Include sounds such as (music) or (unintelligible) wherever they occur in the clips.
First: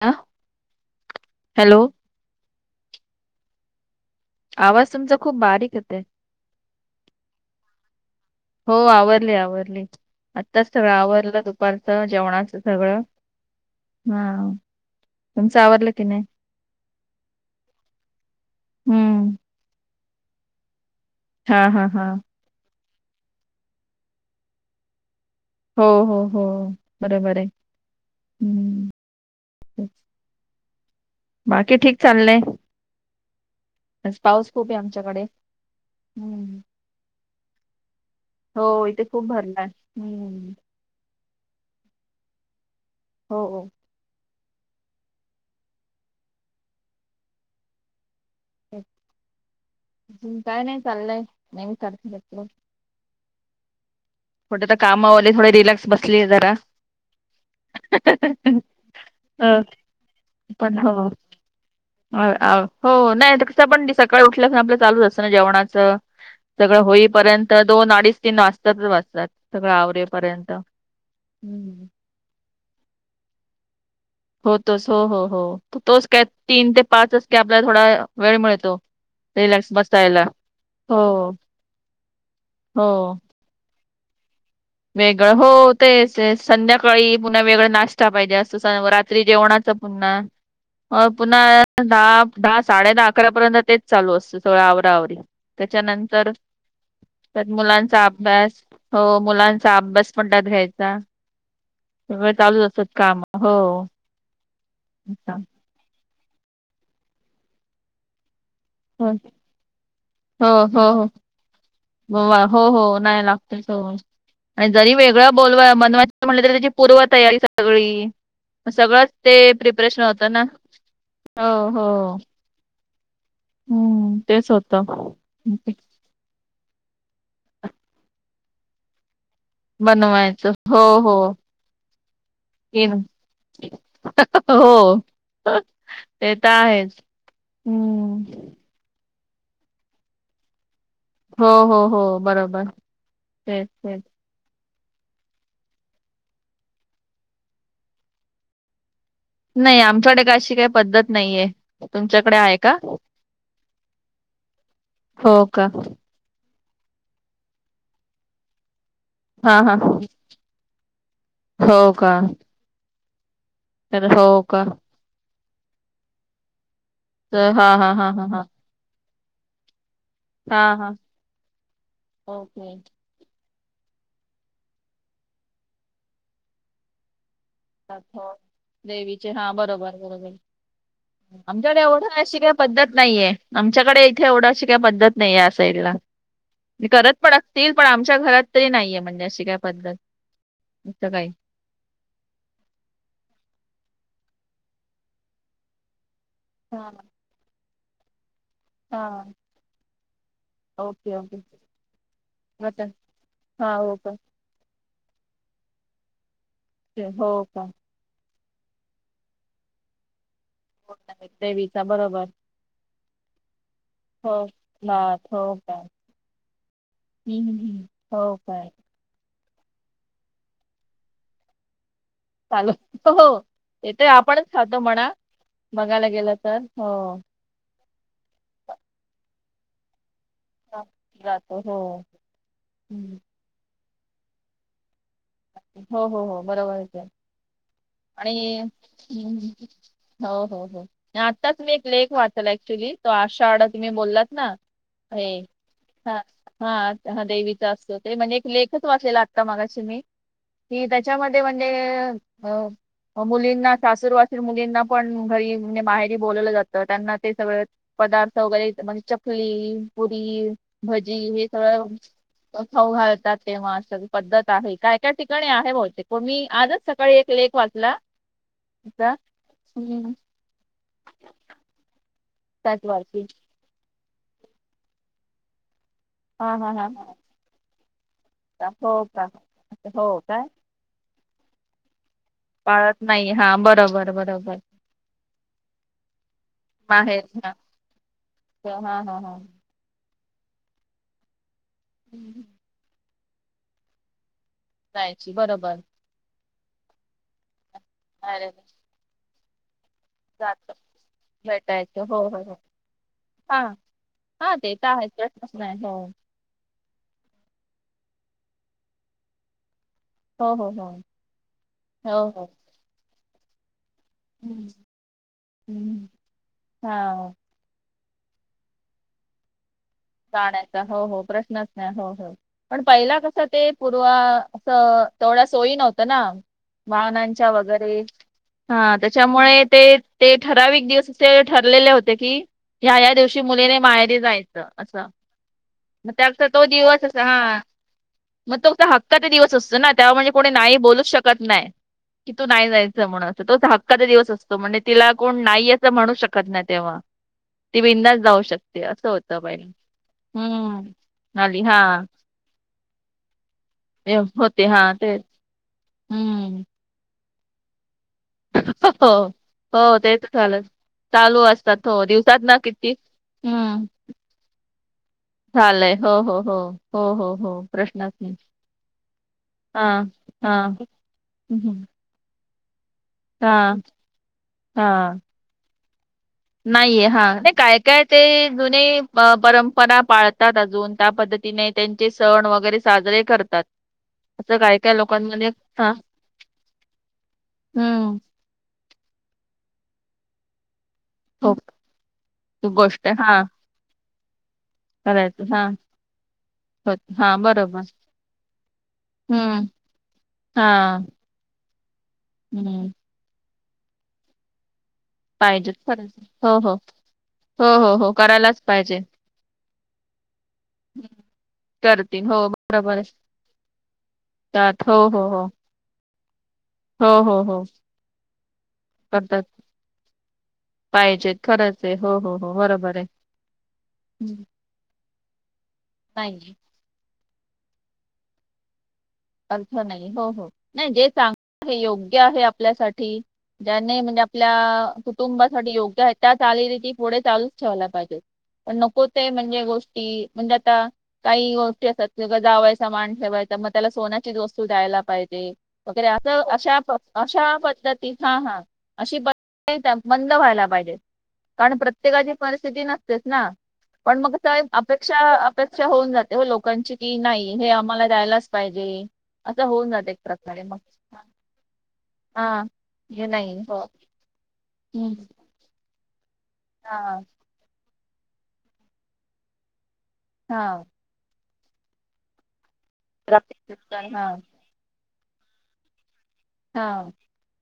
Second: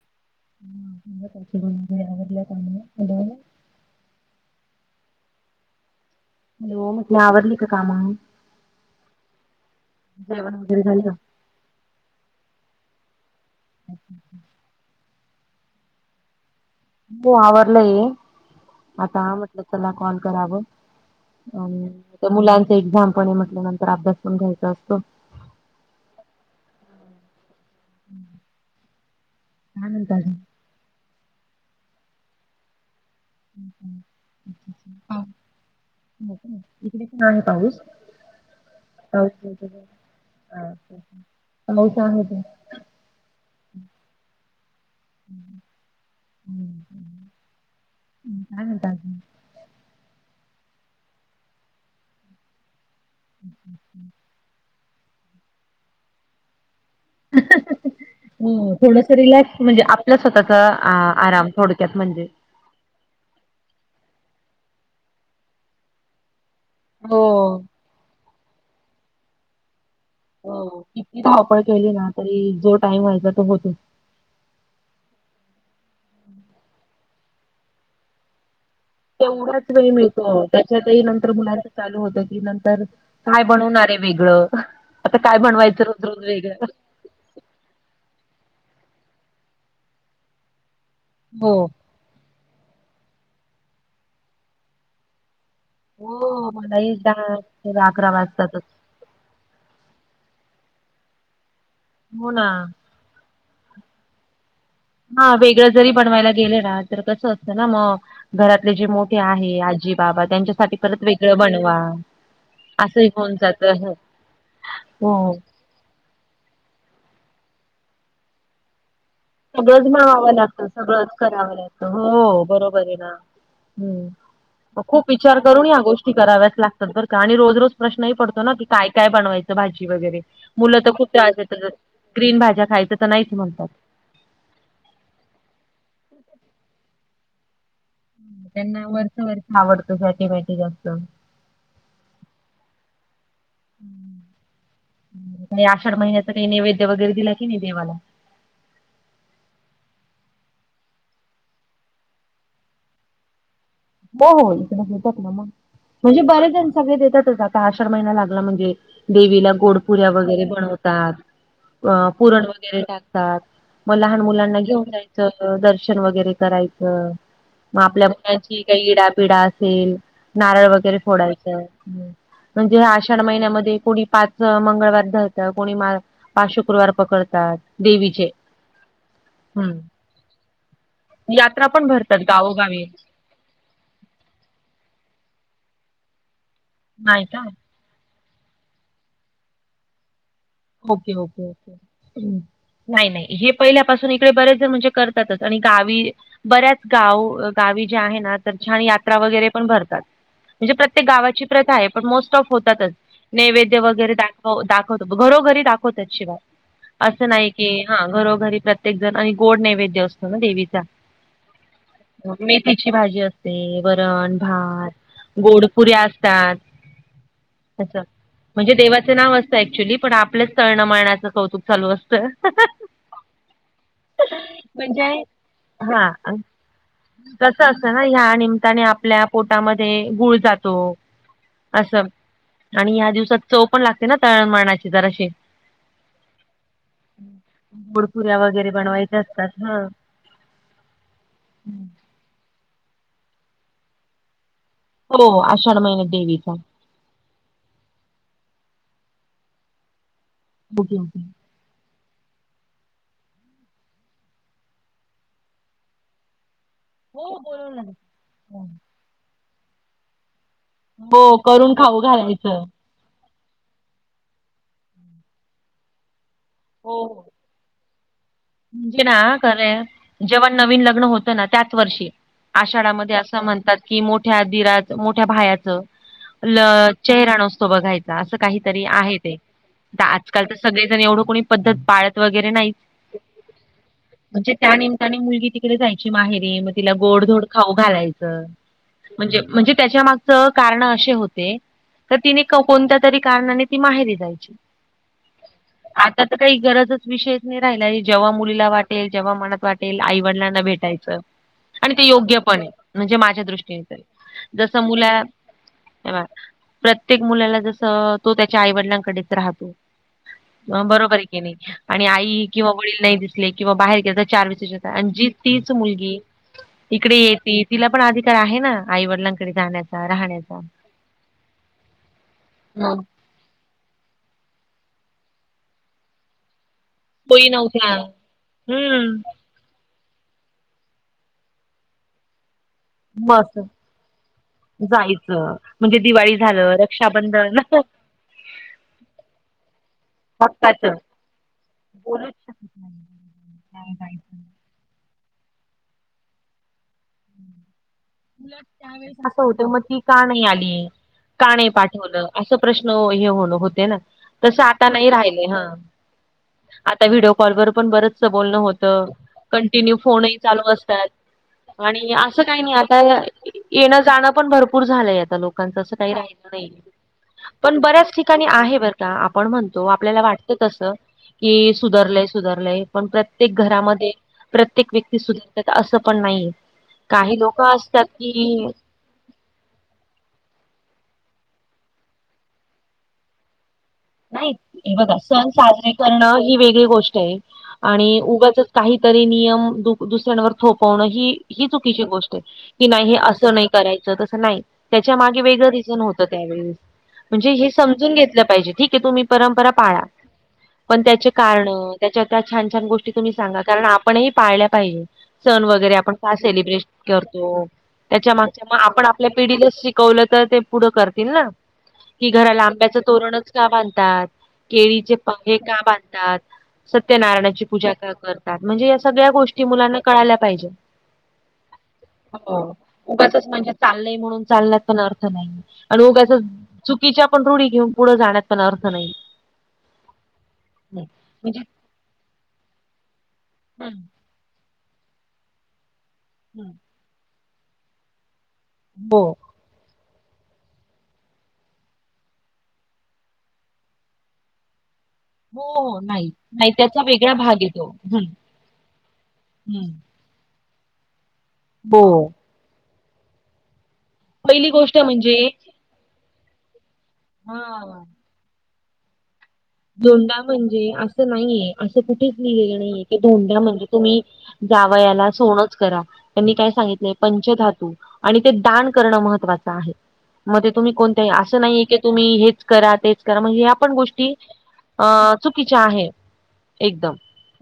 आ... hello (unintelligible) आवाज तुमचा खूप बारीक येतय. हॅलो. म्हटली आवरली का काम? हो आवरली आवरली, जेवण आत्ताच वगैरे सगळं झालं आवरलं तु.. दुपारच जेवणाच सगळं हा तुमचं आवरलं की नाही. तू आवरलंय! हम्म आता म्हटलं तुला कॉल करावं. हा हा अंम.. हा तर मुलाची एक्झाम पण आए म्हटल्यानंतर अभ्यास पण घ्यायचा असतो. हं हं हं... बरोबर आहे. हम्म तेच. काय म्हणता अजून.. बाकी ठीक चाललंय.. आज पाऊस खूपहे हो आमच्याकडे का? हम्... इकडे पण आहे पाऊस. हो इथे खूप पाऊस भरलाय. हम्म (unintelligible) मऊ छान होते. हो हो.. हम्् हम् हम्.. काय तेच. म्हणता अजून.. काय नाही चाललंय, नेहमी सारख आपल. हं हं (unintelligible) कुठ तर, कामवाली थोडी रिलॅक्स बसलीये जरा. (unintelligible) हम्म्म.. थोडस अ रिलॅक्स म्हणजे, आपल्या स्वतःचा पण हो आ आराम थोडक्यात अ म्हणजे.. आ हो नाही तर पण सकाळी उठल्या आपलं चालूच असतं ना जेवणाचं. सगळं होईपर्यंत हो दोन अडीच तीन वाजताच वाजतात सगळं आवरेपर्यंत. हो किती धावपळ हम्म. केली ना तरी जो टाईम व्हायचा तो होतो (unintelligible) होतोच हो हो हो तोच काय तीन ते पाचच काय आपल्याला थोडा वेळ मिळतो. तेवढाच रिलॅक्स वेळ बसायला. मिळतो हो, त्याच्यातही नंतर मुलांचं चालू होत की नंतर हो. काय बनवणार आहे वेगळं? आता वेगळं काय हो बनवायचं रोज तेच रोज तेच वेगळं संध्याकाळी पुन्हा वेगळ नाश्ता पाहिजे अस स रात्री जेवणाच पुन्हा हो पुन्हा दहा दहा साडे दहा अकरापर्यंत तेच चालू असत सोळा अवरा अवरी त्याच्यानंतर हो मलाही त्यात दहा मुलांचा अकरा वाजतातच अभ्यास हो मुलांचा अभ्यास पण त्यात घ्यायचा हो सगळं ना चालू असत काम हो. हा हो वेगळं जरी बनवायला गेले ना तर कसं असतं ना मग घरातले जे हो मोठे आहे आजी बाबा त्यांच्यासाठी हो परत वेगळं बनवा. हो हो असंही नाही होऊन लागत जात स आणि जरी हो वेगळं बोलवा बनवाय म्हटलं तर त्याची पूर्व तयारी सगळी मग सगळंच ते सगळंच प्रिपरेशन होतं बनवावं ना लागतं सगळंच करावं लागतं हो बरोबर आहे ना. हम्म तेच मग होतं खूप विचार करून या गोष् ति कराव्याच लागतात बर का आणि रोज रोज प्रश्नही पडतो ना की काय काय बनवायचं भाजी वगैरे बनवायचं मुलं हो तर खूप हो त्रास देतात ग्रीन भाज्या तीन खायचं तर नाहीच म्हणतात. हो ते तर आहेच हम्म. त्यांना वरचं वरचं आवडतं फॅटी फॅटी जास्त हो हो हो बरोबर तेच तेच. तुम्ही आषाढ महिन्याचा काही नैवेद्य वगैरे दिला की नाही देवाला? नाही आमच्याकडे का अशी काही पद्धत नाहीये तुमच्याकडे आहे का? हो हो इकडे देतात ना मग. हो का? म्हणजे बरे जण सगळे देतातच आता आषाढ महिना लागला म्हणजे. देवीला हा हा. गोडपुऱ्या वगैरे बनवतात हो अ का? पुरण वगैरे टाक टाट मग तर लहान हो मुलांना का? घेऊन जायचं दर्शन वगैरे करायचं तर हा मग हा आपल्या हा हा हा. मुलाची काही इडापिडा असेल हा नारळ हा. वगैरे फोडायच ओके. म्हणजे या अश आषाढ महिन्यामध्ये कोणी पाच मंगळवार धरत कोणी माळ पाच शुक्रवार पकडतात. देवीचे. देवीचे हा हम्म बरोबर बरोबर. यात्रा आमच्याकडे पण एवढं भरतात अशी काही गावोगावी पद्धत नाहीये. आमच्याकडे इथे एवढा अशी काही पद्धत नाही आहे, या साईड ला मी करत नाही पण का? असतील. पण आमच्या घरात तरी नाहीये म्हणजे अशी काय पद्धत. असं ओके काही. ओके. नाही नाही हे पहिल्यापासून इकडे बरेच जण म्हणजे करतातच आणि गावी बऱ्याच हा गाव गावी ज्या आहे ना, तर छान यात्रा हा. वगैरे पण भरतात. म्हणजे प्रत्येक ओके ओके. गावाची प्रथा आहे पण मोस्ट ऑफ व्रतं होतातच हा नैवेद्य हो वगैरे का? हो दाखवतो घरोघरी दाखवतात शिवाय ते- असं हो नाही का? की हा घरोघरी प्रत्येक जण आणि गोड नैवेद्य असतो ना देवीचा. देवीचा बरोबर. मग मेथीची भाजी असते वरण हो. भात हो का? गोडपुऱ्या असता हम्म, हं. हं. तात अस हो काय? म्हणजे देवाचं नाव अस कसाय अॅक्च्युली पण आपलेच तळणंमळण्याचं कौतुक चालू असतं. चालू हो तेथे आपणच खातो म्हणा. बघायला हा गेलं तर हो. कसं असतना ह्या निमित्ताने आपल्या पोटामध्ये गुळ जात तो हां, जातो. हो. असं आणि या हं. दिवसात चव पण लागते. ना तळण मळणाची जराशी. हो हो हो बरोबर ये की. गोडपुऱ्या आणि वगैरे बनवायच्या असतात हा हो हो हो आत्ताच मी एक लेख वाच चला ऍक्च्युली तो आषाढ तुम्ही बोलात ना. हे हो आषाढ महिन्यात हां, देवीच. हां, देवीचा असतो. ते म्हणजे एक लेखच वाचलेला आत्ता मागाशी मी की ओके ओके त्याच्यामध्ये. म्ह हो. मुलींना सासूरवासीन मुलींना पण घरी म्हणजे माहेरी बोलवलं जात. तर त्यांना ते हो सगळं बोलवलं ना पदार्थ हो वगैरे म्हणजे चकली पुरी. भजी हो, हे करून सगळं खाऊ घालायचं खाऊ घालतात. तेव्हा अशी पद्धत आहे. काय काय ठिकाणी आहे बहुतेक मी आजच हो सकाळी हो एक लेख वाचला. म्हणजे त्याचा ना खरं हम्म, जेवण नवीन लग्न होतं ना त्याचं वर्षी. आषाढामध्ये त्याचवरती असं म्हणतात की, मोठ्या दिराच मोठ्या भायाचं. ल हा हा हा हा चेहरा नसतो बघायचा, असं अच्छा, काहीतरी हो आहे का ते. अच्छा, आ हो काय आजकाल तर सगळेजण एवढं कोणी पद्धत पाळत वगैरे नाहीत. पाळत नाही हा बरोबर. म्हणजे बरोबर त्या‌ निमित्तानी मुलगी तिकडे जायची माहेरी. मग तिला माहेर गोडधोड हा खाऊ घालायचं. हा हा हा म्हणजे म्हणजे त्यांच्या माग च कारण असे होते. तर हम्म, तिने कोणत्या तरी कारणाने ती माहेरी जायची. जायची बरोबर. आता तर काही गरजच विषयच नाही राहिला. जेव्हा माहेराला मुलीला वाटेल जेव्हा मनात वाटे ते जात आईवडिलांना भेटायचं. आणि भेटायचं ते हो योग्य हो हो पण ये. म्हणजे माझ्या हा दृष्टीने तरी हा ते जसं तर मुला आहेच प्रश्नच नाही हो प्रत्येक मुलाला जसं तो त्याच्या आईवडिलांकडेच राहतो. हो हो हो बरोबर आहे कणी. आणि हो हो आई किंवा वडील नाही दिसले किंवा बाहेर गेले. हम्म (unintelligible) आणि जी तीच हम्म. मुलगी इकडे हा येेती. तिला पण अधिकार आहे ना आईवडिलांकडे जाण्याचा. राहण्याचा गाण्याचा हो हो प्रश्नच नाही. हो हो पण मग पहिला कस ते. पूर्वा असं तेवढ्या सोयी नव्हत्या ना. सोयी भावनांच्या नव्हत्या. वगैरे हां हम्म त्यांच्यामुळे ते. ते ‌ठराविक दिवस असे ठरलेले होते. की ह्या ह्या दिवशी मस्त मुलीने माहेरी जायचं. असं जायचं म्हणजे मग दिवाळी त्याचा तो झालं दिवस असं रक्षाबंधन हा. मग तो हक्काचा दिवस असतो ना, तेव्हा म्हणजे कोणी नाही हक्काच बोलूच शकत नाय. बोलूच कि तू शकत नाही जायचं म्हणून, असं तो नाही हक्काचं दिवस. जायचं तोच असतो. म्हणजे तिला कोण नाही असं म्हणू शकत नाही तेव्हा. ती बिंदास जाऊ शकते असं त्यावेळेस होतं पहिला. मग ती का नाही आली. का नाही पाठवलं असं प्रश्न हे होते ना, एव- तसं होते हा आता नाही तेच राहिले ह. हम्म. आता व्हिडिओ कॉलवर पण बरंच बोलणं हो होतं. कंटिन्यू हो तेच फोनही झालं चालू असतात. चालू असतात. हो आणि दिवसात असं ना काही नाही. किती आता हम्म येणं जाणं पण भरपूर झालंय. आता लोकांचं झालंय असं काही हो राहिल हो हो नाही. हो हो हो पण बऱ्याच प्रश्नच नाही ठिकाणी आहे. बर का आपण हा म्हणतो आपल्याला वाटत हा तस की सु हम्म. सुधरलंय सुधरलंय पण प्रत्येक हा घरामध्ये प्रत्येक हा व्यक्ती सुधरतात असं पण नाहीये. नाहीये हा नाही काय काय ते जुने. अ परंपरा पाळतात. अजून त्या पद्धतीने त्यांचे सण वगैरे साजरे करतात. नाही असं काय हे काय बघा सण लोकांमध्ये हा साजरे करणं, ही वेगळी गोष्ट आहे हम्म आणि उगाचंच. काहीतरी नियम दुसऱ्यांवर थोपवणं ही, हो ही चुकीची गोष्ट आहे ती की गोष्ट नाही हे हा असं नाही. करायचं तसं नाही. तेच्या मागे करायचं हा वेगळं रिझन होतं. त्यावेळी हो हा म्हणजे हे बरोबर समजून घेतलं पाहिजे ठीक. की तुम्ही हम्म परंपरा पाळा. हा पण त्यांचे कारण त्यांच्या छान छान हम्म गोष्टी. शेवटी तुम्ही सांगा कारण आपणही पाळल्या पाहिजे. सण पाहिजेत वगैरे खरंच आपण का हो हो सेलिब्रेशन करतो. हो हो हो त्यांच्या करायलाच मागच्या पाहिजे आपण आपल्या पिढीला शिक शिकवल तर ते पुढं करतील ना, करतील की हो घराला आंब्याच बरोबर तोरणचं. का बांधतात. त्यात हो केळीचे हो हो पाने का बांधतात. हो हो हो सत्यनारायणाची पूजा का करतात. म्हणजे या सगळ्या करतात गोष्टी मुलांना कळाल्या पाहिजेत. पाहिजेत खरंच आहे हो बरोबर आहे उगाचच म्हणजे चालंय म्हणून हम्म, चालण्या पण अर्थ नाही. आणि नाही उगाचच चुकीच्या पण रूढी घेऊन पुढे जाण्यात पण अर्थ नाही. अर्थ नाही हो हो नाही जे म्हणजे चांगल आहे योग्य आहे. आपल्यासाठी हम्म ज्याने म्हणजे, आपल्या कुटुंबासाठी योग्य आहे. त्या हम्म. चालीरीती पुढे चालूच ठेवायला पाहिजेत. पण नको हो ते म्हणजे गोष्ट. म्हणजे आता काही गोष्टी असतात. जावायचा मान ठेवायचा मग त्याला, सोन्याचीच वस्तू द्यायला पाहि जे हो हो वगैरे अस नाही अश नाही त्याचा वेगळा अशा भाग येतो पद्धती हम्म हा हा अशी हम्म. पद्धत. बंद व्हायला पाहिजे. कारण हो प्रत्येकाची परिस्थिती नसतेच ना. पण मग कस पहिली गोष्ट अपेक्षा म्हणजे अपे अपेक्षा होऊन जाते. हो लोकांची कि नाही हे हा आम्हाला द्यायलाच पाहिजे. असं होऊन जाते एक प्रकारे मग. ते नाहीेये. असं कुठेच हा लिहिलेलं नाहीये. की हे नाही धोंड्या हो. मध्ये तुम्ही हं. जावयाला सोनंच करा. त्यांनी काय सांगितलंय हा पंचधातू आणि ते दान करणं महत्त्वाचं आहे. मग ते हा. तुम्ही कोण असं नाहीे की तुम्ही हेच करा, तेच करा प्राप्ती म्हणजे ह्या पण पुरस्कार. हा गोष्टी. अं चुकीच्या आहे. हा. एकदम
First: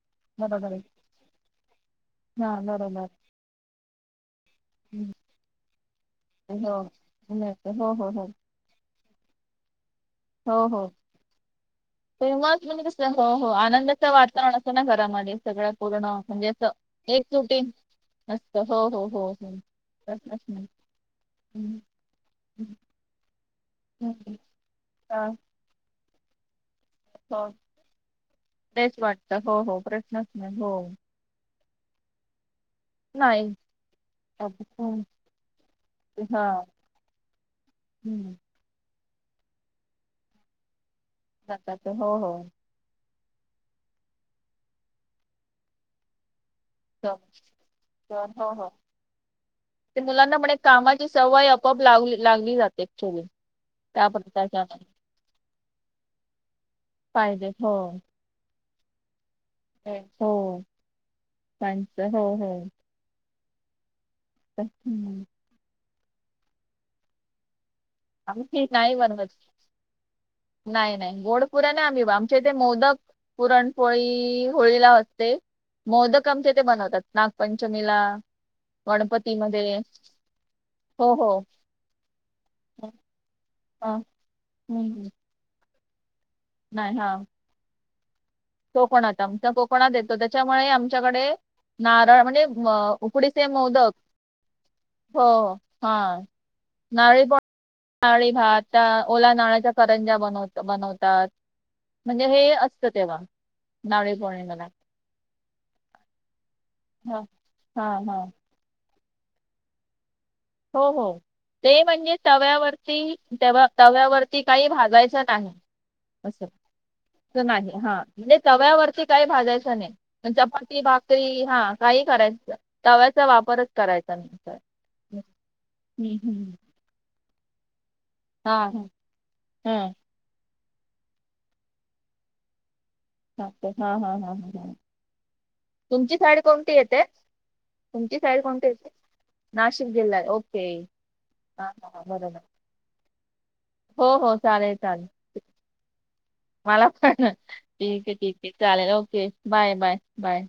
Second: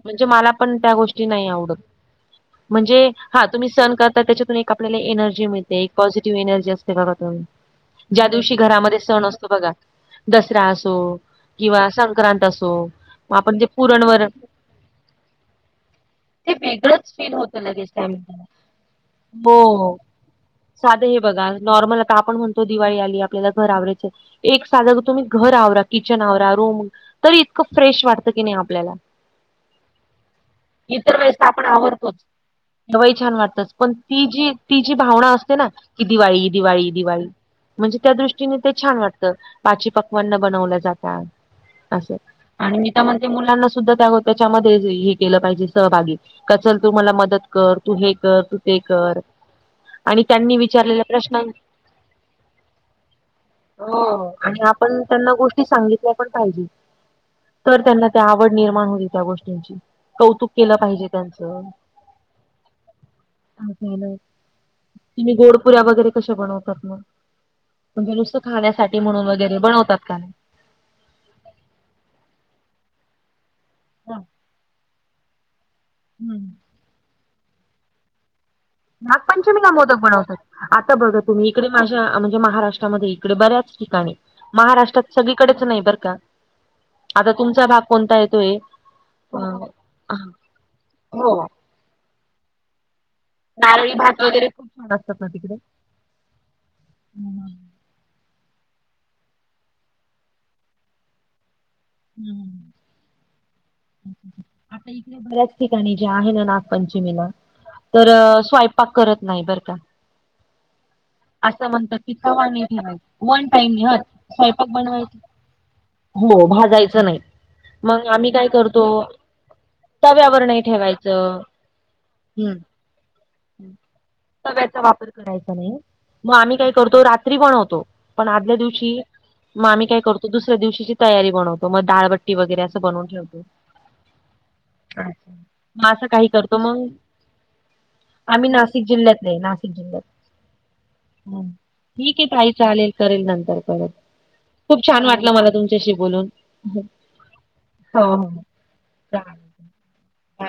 म्हणजे मला बरोबर पण आहे. त्या गोष्टी नाही आवडत. हा बरोबर. म्हणजे हा तुम्ही सण करता तेच्यातुन एक. आपल्याला हं. एनर्जी मिळते. एक पॉजिटीव्ह एनर्जी हो. असते बघा तुम्ही मिळते. हो हो हो. ज्यादिवशी. घरामध्ये सण असतो बघा दसरा हो हो. असो. किंवा संक्रांत तेव्हाच असो, म्हणजे कसं हो हो आपण जे आनंदाचं पुरणवर वातावरण असतं ना घरामध्ये सगळं पूर्ण म्हणजे ते असं वेगळंच फील होतं एकजुटीन लगेच त्यावेळेला असतं. हो हो हो. तसंच ना. साध हे बघा. हं. नॉर्मल आता आपण म्हणतो हं. दिवाळी आली. आपल्याला घर आवरायचं हं. एक साधं तुम्ही हां. घर आवरा किचन आवरा रूम. तरी हो इतकं फ्रेश वाटतं की नाही आपल्याला. फ्रेश वाटत, हो हो प्रश्नच नाही हो. त्या वेळेस आपण आवरतोच. तेव्हा ही छान नाही वाटतंच. पण ती जी अग- ती जी हं, भावना असते ना, की हा दिवाळी दिवाळी दिवाळी. म्हणजे त्या हम्म. दृष्टीने ते छान वाटतं. पाची पकवान बनवल्या जातात. जातात ते हो असं हो. आणि मी तर म्हणते, मुलांना सुद्धा त्या तेच्यामध्ये हे केलं पाहिजे सहभागी. का चल तू मला मदत कर, तू हे तर कर हो तू हो ते कर. ते आणि मुलांना म्हणे त्यांनी विचारलेल्या कामाची प्रश्नां सवय आपोआप लागली जाते एक्च्युली. हो आणि आपण त्यांना गोष्टी सांगितल्या पण. पाहिजे पाहिजे हो तर त्यांना त्या आवड निर्माण होईल त्या गोष्टी. गोष्टीची हो कौतुक केलं पाहिजे त्यांच. त्यांचं हो हो हम्. तुम्ही गोडपुऱ्या वगैरे कशा बनवतात मग. म्हणजे नुसतं आम्ही खीर नाही खाण्यासाठी म्हणून बनवत वगैरे बनवतात का नाही. नाही नाही गोड पुुऱ्या नाही. आम्ही आमच्या इथे मोदक पुरणपोळी होळीला. ते मोदक हम्म आमच्या इथं बनवतात नागपंचमीला. नागपंचमीला गणपतीमध्ये मोदक बनवतात. आता हो बघा हो तुम्ही इकडे माझ्या म्हणजे हा महाराष्ट्रामध्ये इकडे बऱ्याच. हम्म. ठिकाणी हम्म. महाराष्ट्रात सगळीकडेच नाही बरं का. नाही हा. आता तुमचा भाग. कोणता येतोय. कोकणात आमचा कोकणात अ येतो. तेच्यामुळे आमच्याकडे हो नारळ म्हणजे, उकडीचे मोदक नारळी भात वगैरे खूप छान असतात हो ना तिकडे हा नारळी. नारळी भात ओला नारळ्याचा करंज्या बनवत बनवतात. म्हणजे हे हम्म. असतं तेव्हा नारळीपौर्णिमेला. इथे बऱ्याच ठिकाणी जे आहे. ना नागपंचमी हा हा तर हा स्वयं पाक करत नाही बरं का. हो हो. असं ते म्हणतात की म्हणजे तवा नाही तव्यावरती ठेवायचा वन टाइम नाही तव्यावरती काही स्वयंपाक बनवायचा भाजायचं नाही. हो भाजायचं असं नाही हा मग आम्ही म्हणजे काय तव्या करतो तव्यावरती काही भाजायचं नाही. तव्यावर नाही चपाती ठेवायचं भाकरी हा काही करायचं. हम्म तव्याचा वापरच करायचा नाही तर. तव्याचा वापर करायचा नाही मग आम्ही काय करतो. रात्री बनवतो पण आदल्या हा हा दिवशी मग हा आम्ही काय करतो. त दुसऱ्या दिवशीची तयारी बनवतो. मग दाळबट्टी वगैरे अस बनवून ठेवतो. हां हा हा हां. अच्छा. मग असं काही करतो मगं. येते तुमची साईड आम्ही कोणती नाशिक येते जिल्ह्यातले नाशिक जिल्ह्यात. जिल्हा ओके ह हा हा हा. ठीक आहे. बरोबर ताई चालेल करेल नंतर, परत हो हो चालेल खूप छान चालेल वाटलं मला तुमच. तुमच्याशी बोलून. मला पण हो ठीक आहे. हो. ठीक आहे चालेल ओके चालेल. Bye bye bye.